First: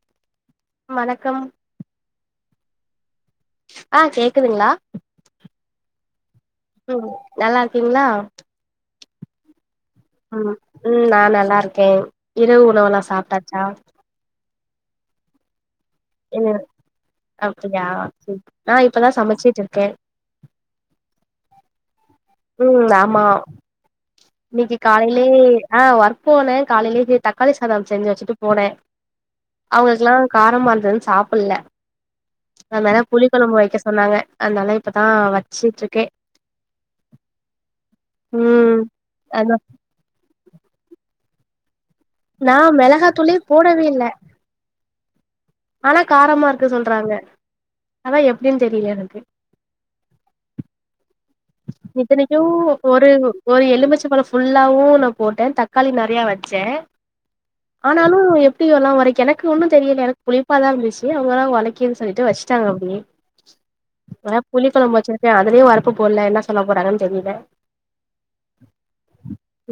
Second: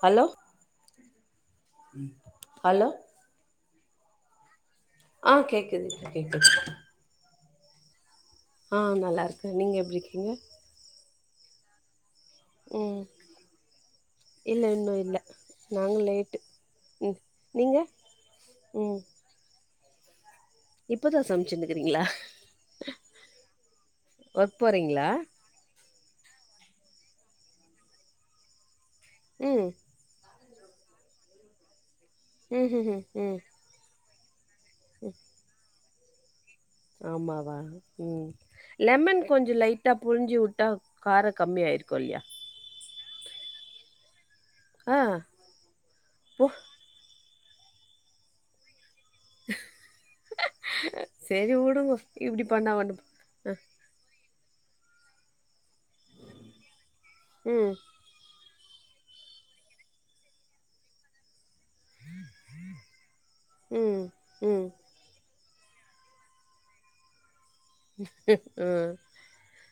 Hello வணக்கம் hello ஆ கேக்குதுங்களா ஆ கேக்குது இப்ப கேக்குது ம் நல்லா இருக்கீங்ளா ஆ நல்லா இருக்கே நீங்க எப்டி இருக்கீங்க கே இரவு உணவெல்லா ம் சாப்ட்டாச்சா இல்ல இன்னு இல்ல நாங்க லேட்டு ம் ம் நீங்க அப்டியா சரி ஆ ம் இப்பதா சமச்சுட்டு இருக் கே இப்பதா சமச்சிருந்துக்குறீங்களா ம் ஆமா ஒர்க் இன்னிக்கு போறீங்களா காலையிலயே ஆ ஒர்க் போனே காலையிலயே கி தக்காளி சாதம் செஞ்சு வச்சுட்டு போனே ம் அவங்களுக்குலா காரமா இருந்ததுன்னு சாப்புல்ல ம் ம் அதனால ம் புளி ம் குழம்பு வைக்க சொன்னாங்க அதுனால இப்பதா வச்சுட்டுருக் கே ஆமாவா ம் லெமன் கொஞ்சோ அதா லைட்டா புழிஞ்சுவுட்டா கார கம்மியாயிரு நா மெளகா துளே போடவே இல்ல ஆ ஆனா ஓ காரமா இருக்கு சொல்றாங்க அதா எப்டினு தெரில எனக் கு செரி வுடுங்கோ இத்தனைக்கு இப்டி பண்ணா ஒன்னு ஒரு ஒரு எலுமச்ச பழ ஃபுல்லாவு நா போட்டே தக் காளி நெறைய வெச்சே ம் ஆனாலு எப் டி எல்லா ஒறைக்கு எனக்கு ஒன்னு தெரியல எனக்கு புளிப்பாதா இருந்துச்சு அவங்கதா ஒறைக் குன் சொல்லிட்டு வச்சுட்டாங்க அப்டியே ம் ம் ஆனா ம் புளி குழம்பு வச்சு அதுலயு ஒரப்பு போட்ல என்ன சொல்ல போறாங்கன்னு தெரியில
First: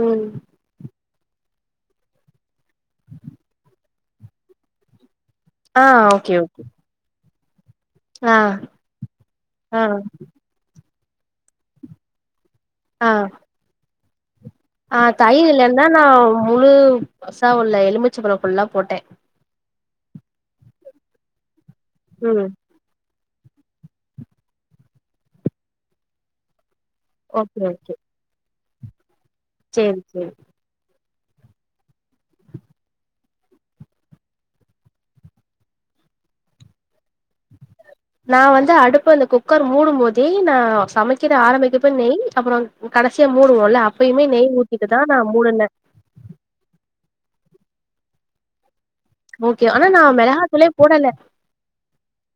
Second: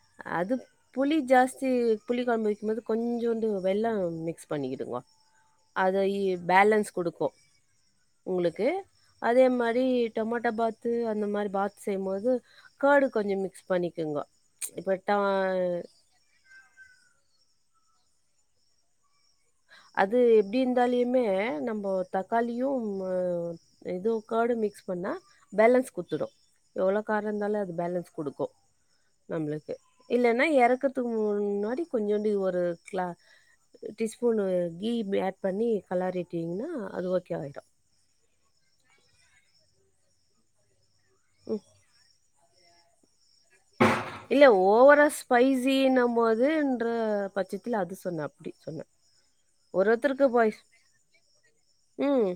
ம் அது புளி ஜாஸ் தி புளிக்குழம்பு வைக்கும் போது கொஞ்சோண்டு வெல்லோ மிக்ஸ் பண்ணிடுங்கோ ஆ அத இ ஓகே ஓகே பேலன்ஸ் குடுக்கூ ஆ உங்குளுக்கு அதே ஆ மாரி டொமாட்டோ பாத் த்து அந்த மாரி பாத் செய்யும்போது ஆ கர்டு கொஞ்சம் மிக்ஸ் பண்ணிக்கிங்கோ ஆ தயிர் இல்லன்தா நா முழு பசா உள்ள எலுமிச் ச்சப்பழோ ஃபுல்லா போட்டே அது எப்டி இருந்தாலியுமே நம் மோ ம் தக்காளியும் இதூ கர்ட்டு மிக்ஸ் பண்ணா பேலன்ஸ் குத்துடூ எவ்வளோ காரோ ஓகே இருந்தாலே அது ஓகே பேலன்ஸ் குடுக்கூ நம்ளுக்கு சேரி சேரி இல்லன்னா எறக்குற் த்துக்கு முன்னாடி கொஞ்சோண்டு ஒரு கிளா அ டீஸ் ஸ்பூனு கீ பி ஆட் பண்ணி கலாறிட்டீங்கன்னா அது ஓகே ஆயிடூ நா வந்து அடுப்பு அந்த குக்கர் மூடும் போதே நா சமை கிறத ம் ஆரம்பிக் கப்ப நெய் அப்புறோ ம் கட இல்ல ஓவரா நா மூடுனே ஸ்பைசின்ன போதுன்ற பச்ச இல்ல அது சொன்ன அப்டி சொன்ன ஓகே ஆனா நா மெளகாத்துளே போடல ம்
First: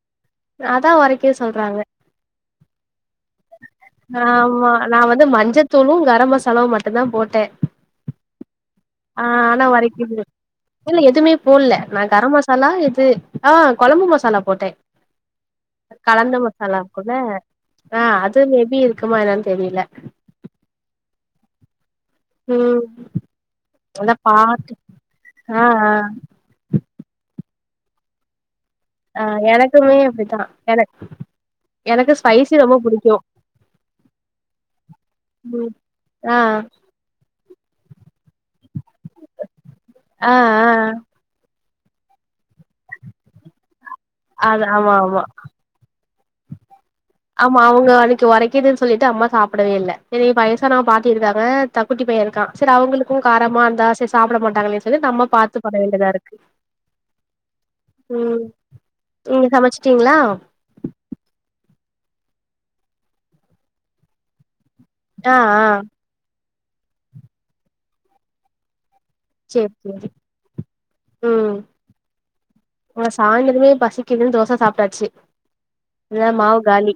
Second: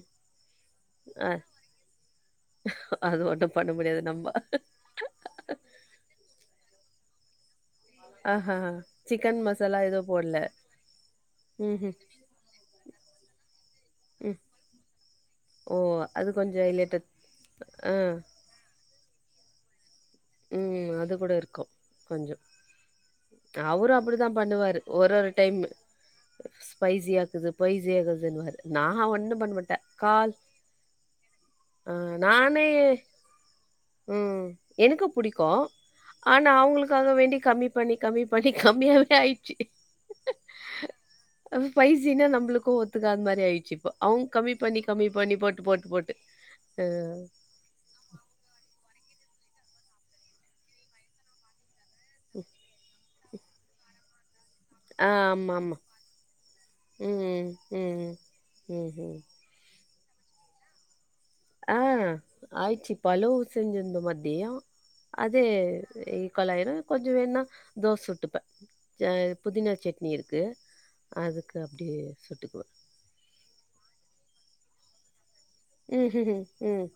அத்தா அ ஒரைக்கிது சொல்றாங்க அது ஒண்ணு பண்ண முடியாது நம்ப ஆமா நா வந்து மஞ்சத்தூளு கர மசாலாவு மட் ட்டுந்தா போட்டே ஆஹா ஆ சிக்கன் ஆனா மசாலா எது ஒரைக்கிது போட்ல இல்ல எதுமே போட்ல ம்ஹூம் நா கர மசாலா இது ஆ கொழம்பு ம் ம். மசாலா போட்டே ஓ அது கலந்த கொஞ்சோ மசாலா ஹைலைட்டட் இருக்குல்ல ஆ அது மேபி இருக்குமா என்னன் தெரில ம் அது கூட இருக்கூ கொஞ்சோ ம் ம் அவரூ அந்த அப்புடிதா பாட்டு பண்ணுவாரு ஒரு ஒரு ஆ டைம்மு ஆ பைசி ஆக்குது பைசி ஆகுதுன்னுவாரு நா ஆ ஒன்னும் பண்ண மாட்டே எனக்குமே கால் அப்டித்தா எனக் ஆ எனக்கு ஸ்பைசி நானே ரொம்ப புடிக்கு ம் எனக்குப் கோ ம் ஆ ஆனா அவங்களுக்காக வேண்டி கம்மி பண்ணி கம்மி பண்ணி கம்மியாவ் ஆ ஆ அப்போ பைசினா நம்ப்ளுக்கு ஒத்துக்காத் மாரி ஆய்ச்சிப்போ அவுங் கம்மி அது பண்ணி ஆமா கம்மி ஆமா பண்ணி போட்டு போட்டு போட் ஆமா அவுங்க அன்னிக் ஒரைக்கிதுன் சொல்லிட்டு அம்மா சாப்டவே இல்ல செரி வயசான பாட்டி நா இருக்காங்க [unintelligible] குட்டி பைய இருக்கா செரி அவுங்களுக் கு காரமா இருந்தா சே சாப்புட மாட் டாங்களே சொல்லி நம்ம ஆமா பாத்து பண்ண ஆமா வேண்டிதாருக்கு ம் ம் ம் நீங்க சமச் சீங்களா ஆ ஆயிச்சி பலவு செஞ்சிர்ந்தோ மதியோ ஆ அதே ஆ இ காலாயிரு கொஞ்ச வேணா தோஸ் சுட்டுப்பே ச சேரி புதினா சேரி சட்னி இருக்கு அதுக்கு அப்டி சுட்டுக்குவ இவ சாய்ந்தரமே பசிக்குதுன் தோச சாப்ட்டாச்சி அதா ம்ஹ்ஹும் மாவு ம் காலி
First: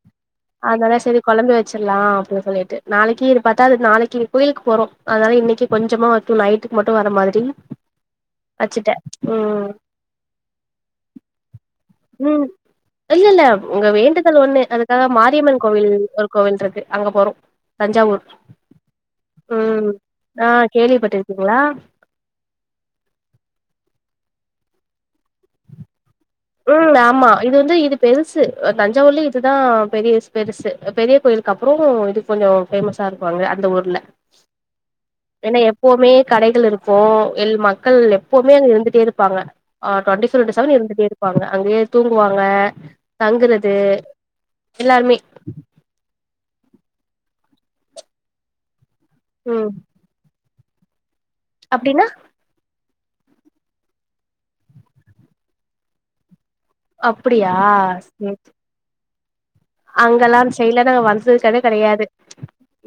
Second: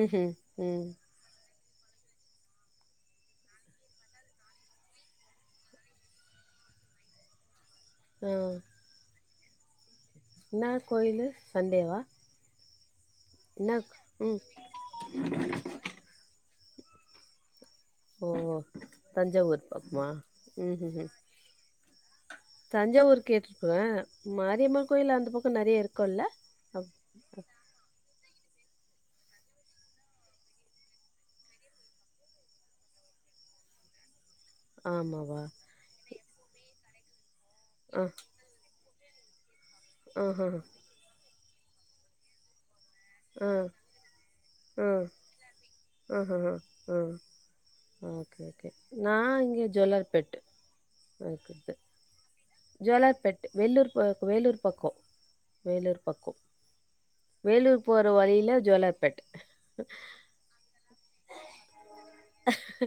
ம்ஹ்ம் ம் ம் அத்னால செரி கொழம்பு வ ச்சலாம் அப்டின் சொல்லிட்டு நாளைக்கிரு பாத்தா அது நாளைக்கி கோயிலுக்கு போறோ அத்னால இன்னைக்கே கொஞ்சமா வா நைட்டுக்கு மட்டு வர மாதிரி வச்சிட்ட ம் இன்னா கோயிலு சண்டேவா ம் இல்ல இல்ல என்ன அவ்ங்க வேண்டுதல் ம் ஒண்ணு அதுக்காக மாரியம்மன் கோவில் ஒரு கோவில்ருக் கு அங்க போறோ தஞ்சாவூர் ஓ தஞ்சாவூர் ம் பக்கமா அ ம்ஹ்ஹும் கேள்விப்பட்டுருக்கீங்களா தஞ்சாவூர் கேட்ருக்கே மாரியம்மன் கோயில் அந்த பக்கோ நெறிய இருக் ம் ஆமா இது வந்து இது பெருசு அ தஞ்சாவூர்லே இதுதா பெரிய பெருசு அ பெரிய கோயிலுக்கு அப்பறோ இது கொஞ்சோ பெருசா இருக்கோ அங்க அந்த ஊர்ல ஆமாவா ஏனா எப்போமே கடைகள் இருக் கோ எல் மக்கள் ஆ எப்போமே அங் இருந்துட்டே இருப் பாங்க அ டொண்டி ஃபோர் ஆஹஹ இண்டு செவன் இருந்துட்டே இருப் பாங்க அங்கயே தூங்குவாங்க ஆ தங்குறது எல்லாருமே ம் ம் ஓகே ஓகே நா இங்க ஜோலார் பேட்டு அப்டினா ஜோலார் பெட் வெள்ளூர் ப வேலூர் பக்கோ வேலூர் பக்கோ அப்புடியா சேர் சேர் ஜோலார்பேட். அங்கெல்லா அந்த சைடலா நாங்க வந்தது கூட கெடையாது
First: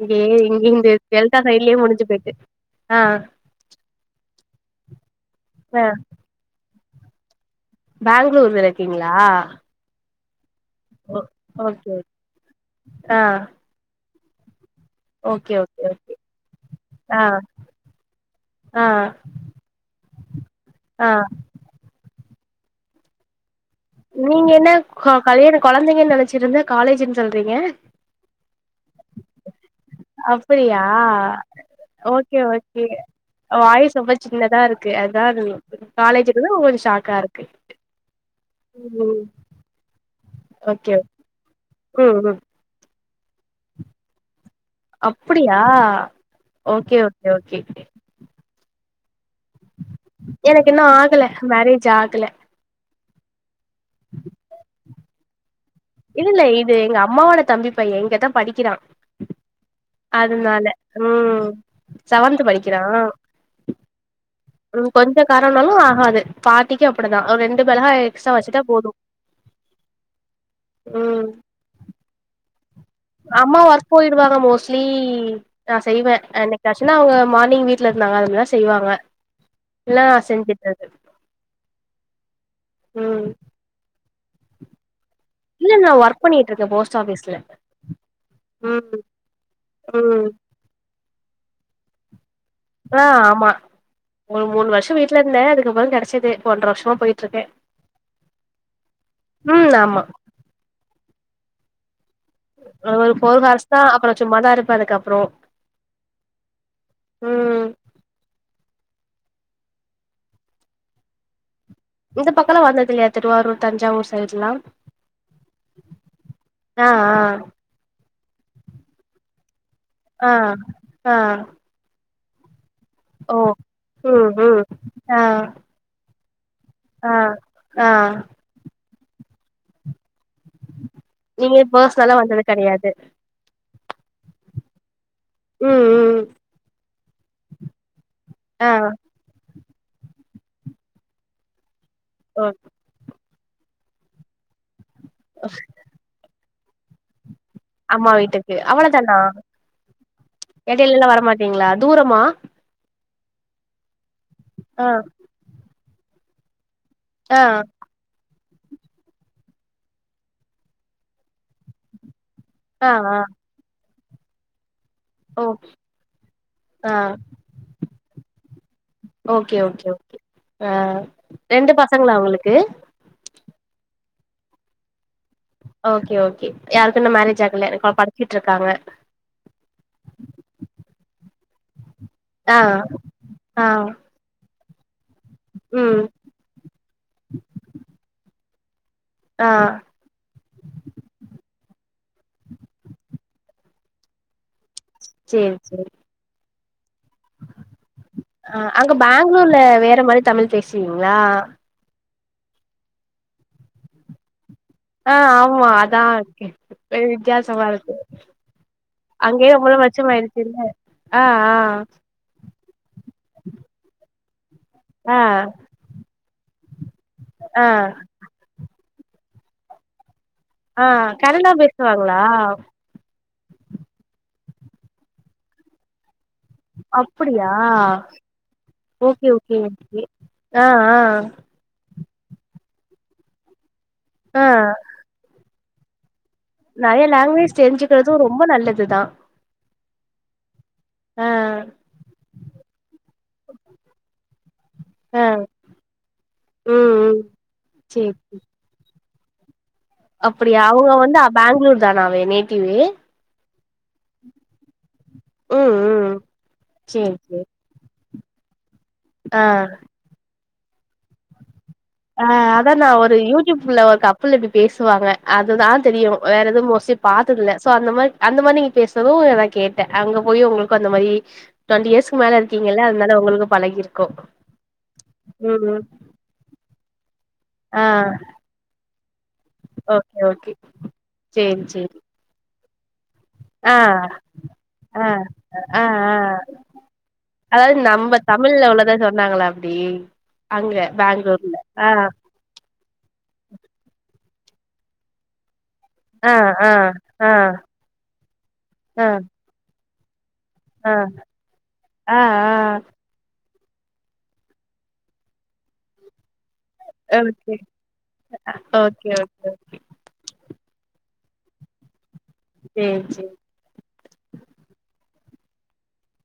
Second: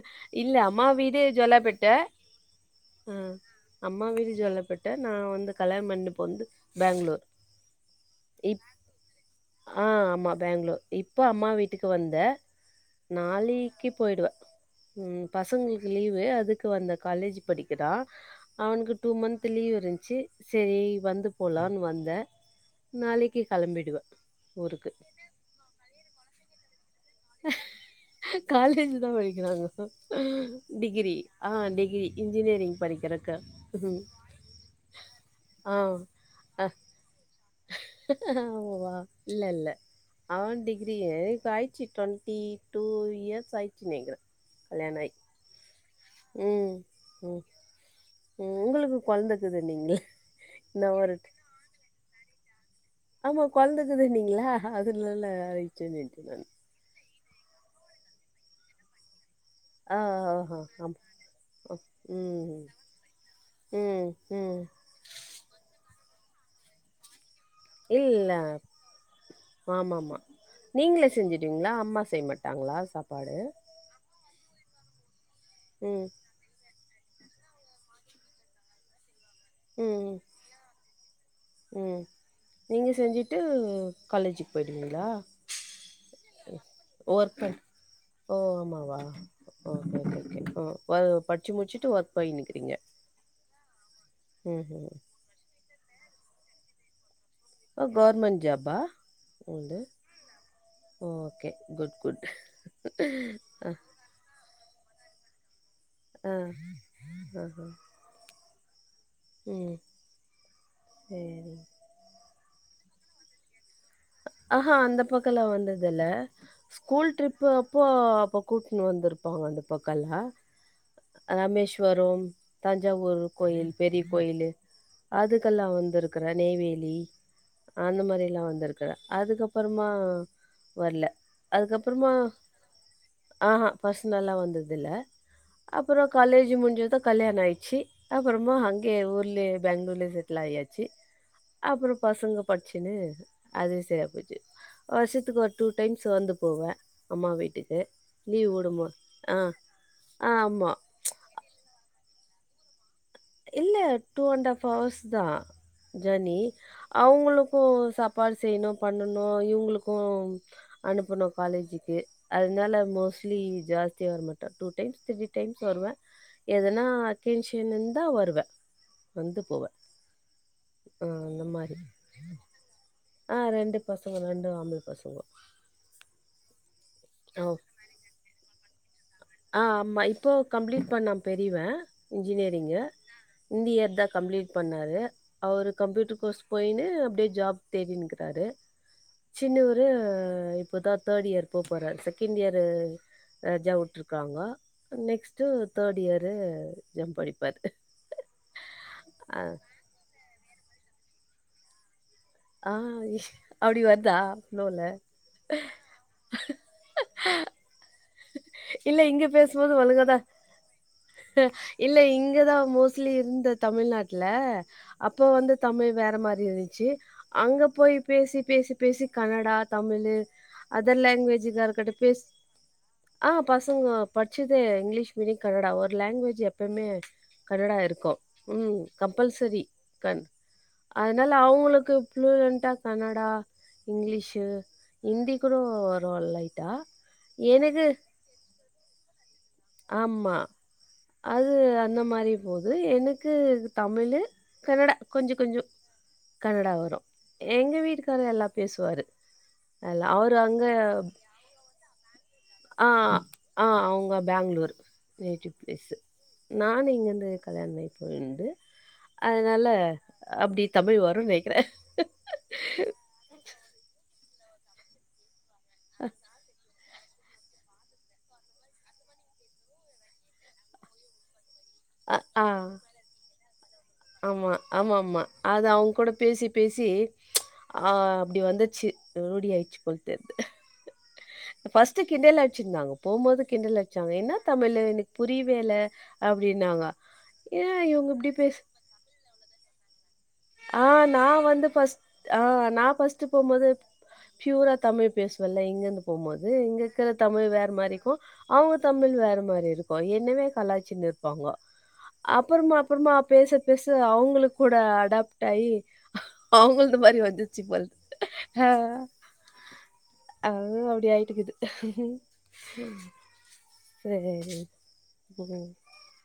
இங்கயே இல்ல இங்க அம்மா இங்க வீடு டெல்டா சைடலயே ஜோலார்பேட்ட. முடிஞ்சு போயிட்டு அ க நா வந்து கல்யாண பண்ட்டு போன்து பேங்ளூர் பேங்ளூர்ல இப் இருக்கீங்களா அ ஆமா பேங்ளூர் ஓ இப்போ அம்மா வீட்டுக்கு ஓகே வந்த ஆ நாளைக்கு போய்டுவ ம் ஓகே ஓகே பசங்களுக்கு ஓகே லீவு அதுக்கு வந்த ஆ காலேஜ் படிக்கிறா ஆ அவனுக்கு டூ மந்த் இருந்ச்சு சரி ஆ வந்து போலான் வந்த நாளைக்கு கெளம்பிடுவே நீங்க என்ன ஊருக்கு க கல்யாண கொழந்தைங்கனு நெனச்சிட்ருந்த காலேஜ் னு சொல்றிங்க காலேஜ் தா படிக்கிறாங்க அப்புடியா டிகிரி ஆ டிகிரி ஓகே இன்ஜினியரிங் ஓகே படிக்கிறக்கு வாய்ஸ் ம் ரொம்ப சின்னதா இருக்கு அதா ஆ காலேஜ்னது ஷாக்கா இருக் போவா இல்ல இல்ல அவன் டிகிரி ஓகே எ கா ஏஜ் ம் ம் டுவெண்ட்டி டூ டூ இயர்ஸ் ஆயிருச்சு நேகர அப்புடியா ம் ஓகே ஓகே ம் ஓகே ம் உங்களுக்கு கொழந்தக்குதுன்னீங்களே எனக்கு இன்னு நா ஒரு ஆகல மேரேஜ் ஆகல ஆமா கொழந்த இக்குதுனிங்கள அதுனால அ இல்ல இல்ல இது எங்க அ அம்மாவோட தம்பி பைய இங்கதா படிக்கிறா ஆ ஆஹா அதனால ஆமா ம் ஆ செவன்த் ம் படிக்கிறா ம் ம் உ கொஞ்ச காரனாலு ஆகாது பாட்டிக்கு அப்புடிதா ரெண் இல்லில்ல ஆமாமா நீங்களே ம் செஞ்சிடுவிங்ளா அம்மா செய்ய மாட் டாங்ளா அம்மா ஒர்க் போயிடுவாங் க மோஸ்டாலி நா ம் செய்வேன் என்னைக் ஆச்சு ஏன்னா அவங்க மார்னிங் வீட்டுல இருந்தாங்க அதுனால்லா செய்வாங்க எல்லா செஞ்சுட்டது உம் நீங்க செஞ்சுட்டு காலேஜக்கு போயிடுவீங்களா இல்லன்ன வர்க ஒர்க ஓ ம் ஆமாவா ஓகே ஓகே ம் பா டிச்சி முச்சுட்டு வ போய் நிக்கிறீங்க ஆ ஆமா ஒரு மூணு வருஷ வீடல இருந்த அதுக்குப்புற கிச்சது ஒனன்றா வருஷமா போயிட்டு கவரமெ் ஜபா ம் உண்டு ஆமா ஓகே குட் ஒரு போர் ஹார்ஸ் அ அ தா அப்புறம் சும்மாதா இருப்ப அதுக்கப்புற அப்றோம் ஆ ஆ உம் சரி இந்த பக்கல வந்தது இல்லையா திருவாரூர் தஞ்சாவூர் சைட்லா ஆ அ அந்த பக்கல வந்ததுல்ல ஆ ஸ்கூல் ட்ரிப் அப்போ கூட்டுன்னு வந்துருப்பாங்க அந்த பக்கலா ஆ ஆ ஆ ராமேஸ்வரோ தஞ்சாவூர் ஓ கோயில் பெரிய ம் கோயிலலு ம் ஆ அதுக்கெல்லா வந்துருக் நெய்வேலி ஆ ஆ அந்த மாரி எல்லா வந்திருக் அதுக்கப்பறமா வரல நீங்க அதுக்கப்பறமா பர்சனலா வந்தது கெடையாது ஆ பர்சனல்லா வந்ததுல்ல ம் அப்பறோ ம் காலேஜ் முடிஞ்சதா கல்யாண ஆயிடுச்சு அப்பறமா ஆ அங்கே ஊர்லயே பெங்களூர்ல செட்டில் ஆய்யாச்சு அப்புறோ பசங்க ஓ படிச்சுன்னு அதே செரியா போச்சு வருசத்துக்கு ஒரு டூ டைம்ஸ் வந்து போவ அம்மா வீடு அம்மா வீட்டுக்கு அவ்ளோதானா ஆ ஆமாம் இடையில எல்லா வரமாட்டீங்களா தூர மா இல்ல டூ அண்டாஃப் அவர்ஸ் தா ஜேனி ஆ அவுங்களுக்கு சாப்பாடு செய்ணு பண்ணனு இவுங்களுக்கு அனுப்பணு காலேஜிக்கு அதுனால ஆ ஆ மோஸ்ட்லி ஜாஸ் ருக்கே வர மாட்ட டூ டைம்ஸ் த்ரீ ஓ டைம்ஸ் வருவ எதுனா ஆ அக்கேஷன்னுன் ஓகே ஓகே ஓகே ஆ அந்த ரெண்டு மாதிரி பசங்களா உங்களுக்கு ஆ ரெண்டு பசங்க ரெண்டு ஆம்பள பசங்கோ ஓகே ஓகே யாருக்கு இன்னு மேரேஜ் ஆகல [unintelligible] படிச்சிட்ருக்காங்க ஆ ஆமா இப்போ கம்ப்ளீட் பண்ணா பெரிவ ஆ இன்ஜினியரிங்கு இந்த ஆ இயர் தா கம்ப்ளீட் பண்ணாரு அவரு ம் கம்ப்யூட்டர் கோர்ஸ் போயின்னு அப்டியே ஜாப் தேடின்க்குறாரு ஆ சின்னவரு இப்போதா தேட் இயர் போப் போறாரு செகண்ட் இயரு [unintelligible] உட்ரு க்றாங்கோ நெக்ஸ்ட்டு சேரி சேரி தேட் இயரு ஜம் படிப்பாரு. ஆ அங்க அ பேங்ளூர்ல வேற மாரி தமிழ் பேஸ் வீங்ளா ஆ அப்டி வர்தா ஆ ஆமா அதா கே வித்தியாசமா இருக்கு இல்ல இங்க அங்கயே ரொம்ப பேசும்போது வருஷம் ஒழுங்கதா ஆயிடுச்சுல்ல ஆ இல்ல இங்கதா மோஸ்ட்லி இருந்த தமிழ்நா ட்ல ஆ அப்போ வந்து ஆ தமிழ் வேற மாரி இரு ச்சி ஆ அங்க போய் பேசி பேசி பேசி கனடா தமிழு ஆ அதர் கனடா லாங்குவேஜ்கா இருக்கட்டும் பேசுவாங்களா பேஸ் ஆ பசங்கொ படிச்சதே இங்கிலீஷ் மீடியொ கனடா ஒரு லாங்வே ஜு எப்பமே அப்டியா கன்னடா இருக்கு ம் ஓகே ஓகே கம்பல்சரி ஓகே கன் ஆ ஆ அதுனால அவங்களுக்கு ஃப்ளூயண்ட்டா கனடா ஆ இங்கிலீசு ஹிந்தி கூட போர்வோ லைக் நர்யா லாங்குவேஜ் தெரிஞ்சிக் அவு ரொம்ப நல்லதுதா ஆம்மா ஆ அது அந்த மாரி போது எனக் து தமிழு கனடா ஆ கொஞ்சோ ம் கொஞ்சோ கனடா வரு ம் எங்க வீட்க்காரு எல்லா பேசுவாரு அதெல்லாம் அவரு அப்படியா அங்க அவுங்க வந்து பெங்ளூர் தானாவே நேட்டிவெ ஆ, ம். ஆ அவுங்க பேங்ளூர் நேட்டிவ் ம் பிளேஸ்சு ம் நானு சேரி இங்கிருந்து சேரி கல்யாணமே ரெண்டு ஆ ஆ அதனால அப்டி தமிழ் வருனு நேக்கிறே ஃபுல் எப்டி பேசுவாங்க அதுதான் தெரியு வேற எதுவு மொசிட் பாத்ததில்ல சோ அந்த மாரி அந்த மாரி நீங்க பேசுனது நா கேட்டே அங்க போய் உங்ளுக்கு அந்த மாரி ட்வெண்ட்டி அ, இயர்ஸ்க்கு மேலே ஆ, இருக்கீங்கல்ல அதனால உங்களுக்கு பழகி இருக்கு ஆமா, உம் உம் செர் ஆ அப்டி வந்துச்சு ரவ்டியாயிச்சு போல ஓகே தெர்து ஓகே சேரி சேரி ஃபஸ்ட்டு கிண்டல் அட் சின்ந்தாங்க போம்போது ஆ கிண்டல் அட்ச்சாங்க ஏன்னா தமிழூ ஆ எனக் புரிவேல ஆ ஆ அப்டின்னாங்க ஏ அதாவது இவுங்க நம்ம இப்டி பேஸ் தமிழ்ல உள்ளத சொன்னாங்களா அப்டி அங்க ஆ நா பேங்களூர்ல வந்து ஆ ஃபஸ் ஆ நா ஃபஸ்ட்டு போம்போது ப்யூரா தமிழ் பேசுவல்ல இங்க ஆ போம்போது ஆ இங்கிற்க ஆ தமிழ் வேற மாரிக்கு அவுங்க ஆ தமிழ் வேற மாரிரு பொய் என்ன வே ஆ கலாய்ச்சின்ர்ப்பாங்கோ ஆ ஆ அப்றமா அப்றமா பேச பேச அவுங்ளுக் கூட அடாப் ட்டாயி க்கே ஓகே ஓகே ஓகே அது அப்டி ஆய்ட்டுக்குது சேர் சேரி சேரி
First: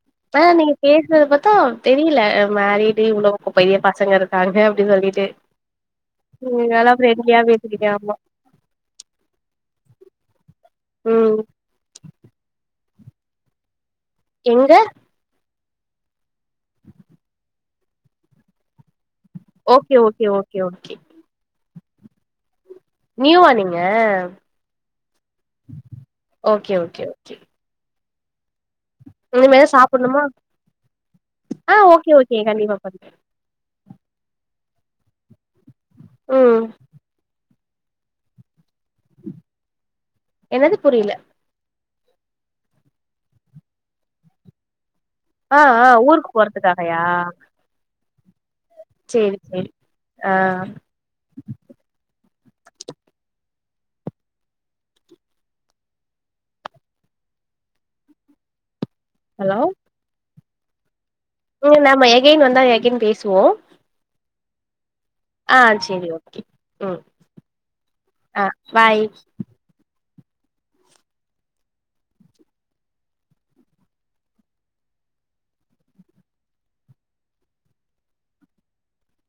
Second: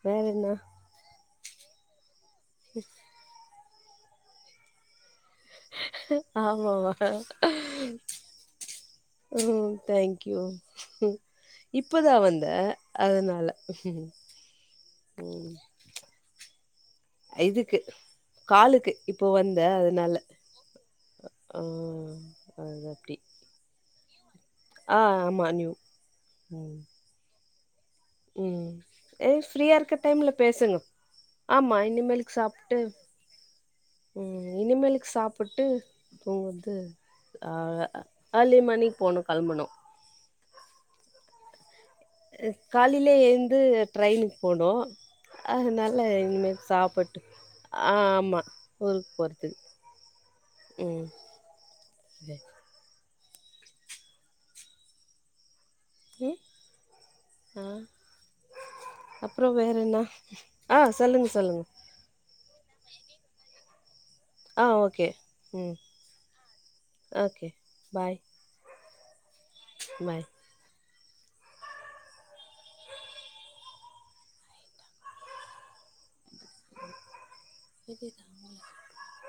ம் வேற ஆனா என்ன? நீங்க பேஸ்றத பத்தா தெரியில அ மேரிடு இவ்ளோ [inaudible] பெரிய பசங்க இருக்காங்க அப்டி சொல்லிட்டு ம் ஆமாமா நல்லா ஃப்ரெண்ட்லியா பேசுறீங்க ஆமா ம் தேங்க்யூ ம் இப்ப தா வந்தே அதுனால எங்க ம் இதுக்கு காலுக்கு இப்போ வந்தே ஓகே அதுனால ஓகே ஓகே ஓகே ஆ ம் நியூவா நீங்க அ ஆ ஆமா நியூ ஓகே ம் ஓகே ஓகே ம் ஏ இனிமேதா ஃப்ரீயா இருக்க சாப்புட்ணுமா டைம்ல பேசுங்க ஆமா ஆ ஓகே இனிமேலுக் ஓகே கண்டிப்பா சாப்ட்டு பண்றே ம் இனிமேலுக் சா ப்ட்டு ம் தூங்கற்து ஆ அ அலி மணி போணு கெளம்பனு என்னது புரியல அ காலைலே எழ்ந்து ட்ரைனுக் போனு ஆ ஆ அத்னால ஊருக்கு இனிமே போறதுக்காகயா சாப்புட்டு ஆ மா சேரி சேரி ஆ ம் ம் ஆ அப்றோ ஹலோ வேற என்னா ஆ சொல்லுங்க சொல்லுங்க ம் நாம எகைன் வந்தா எகைன் பேசுவோ ஆ ஓ ஆ சேரி ஓகே ம் ஓகே ஆ பாய் [inaudible] பாய் [inaudible] [inaudible]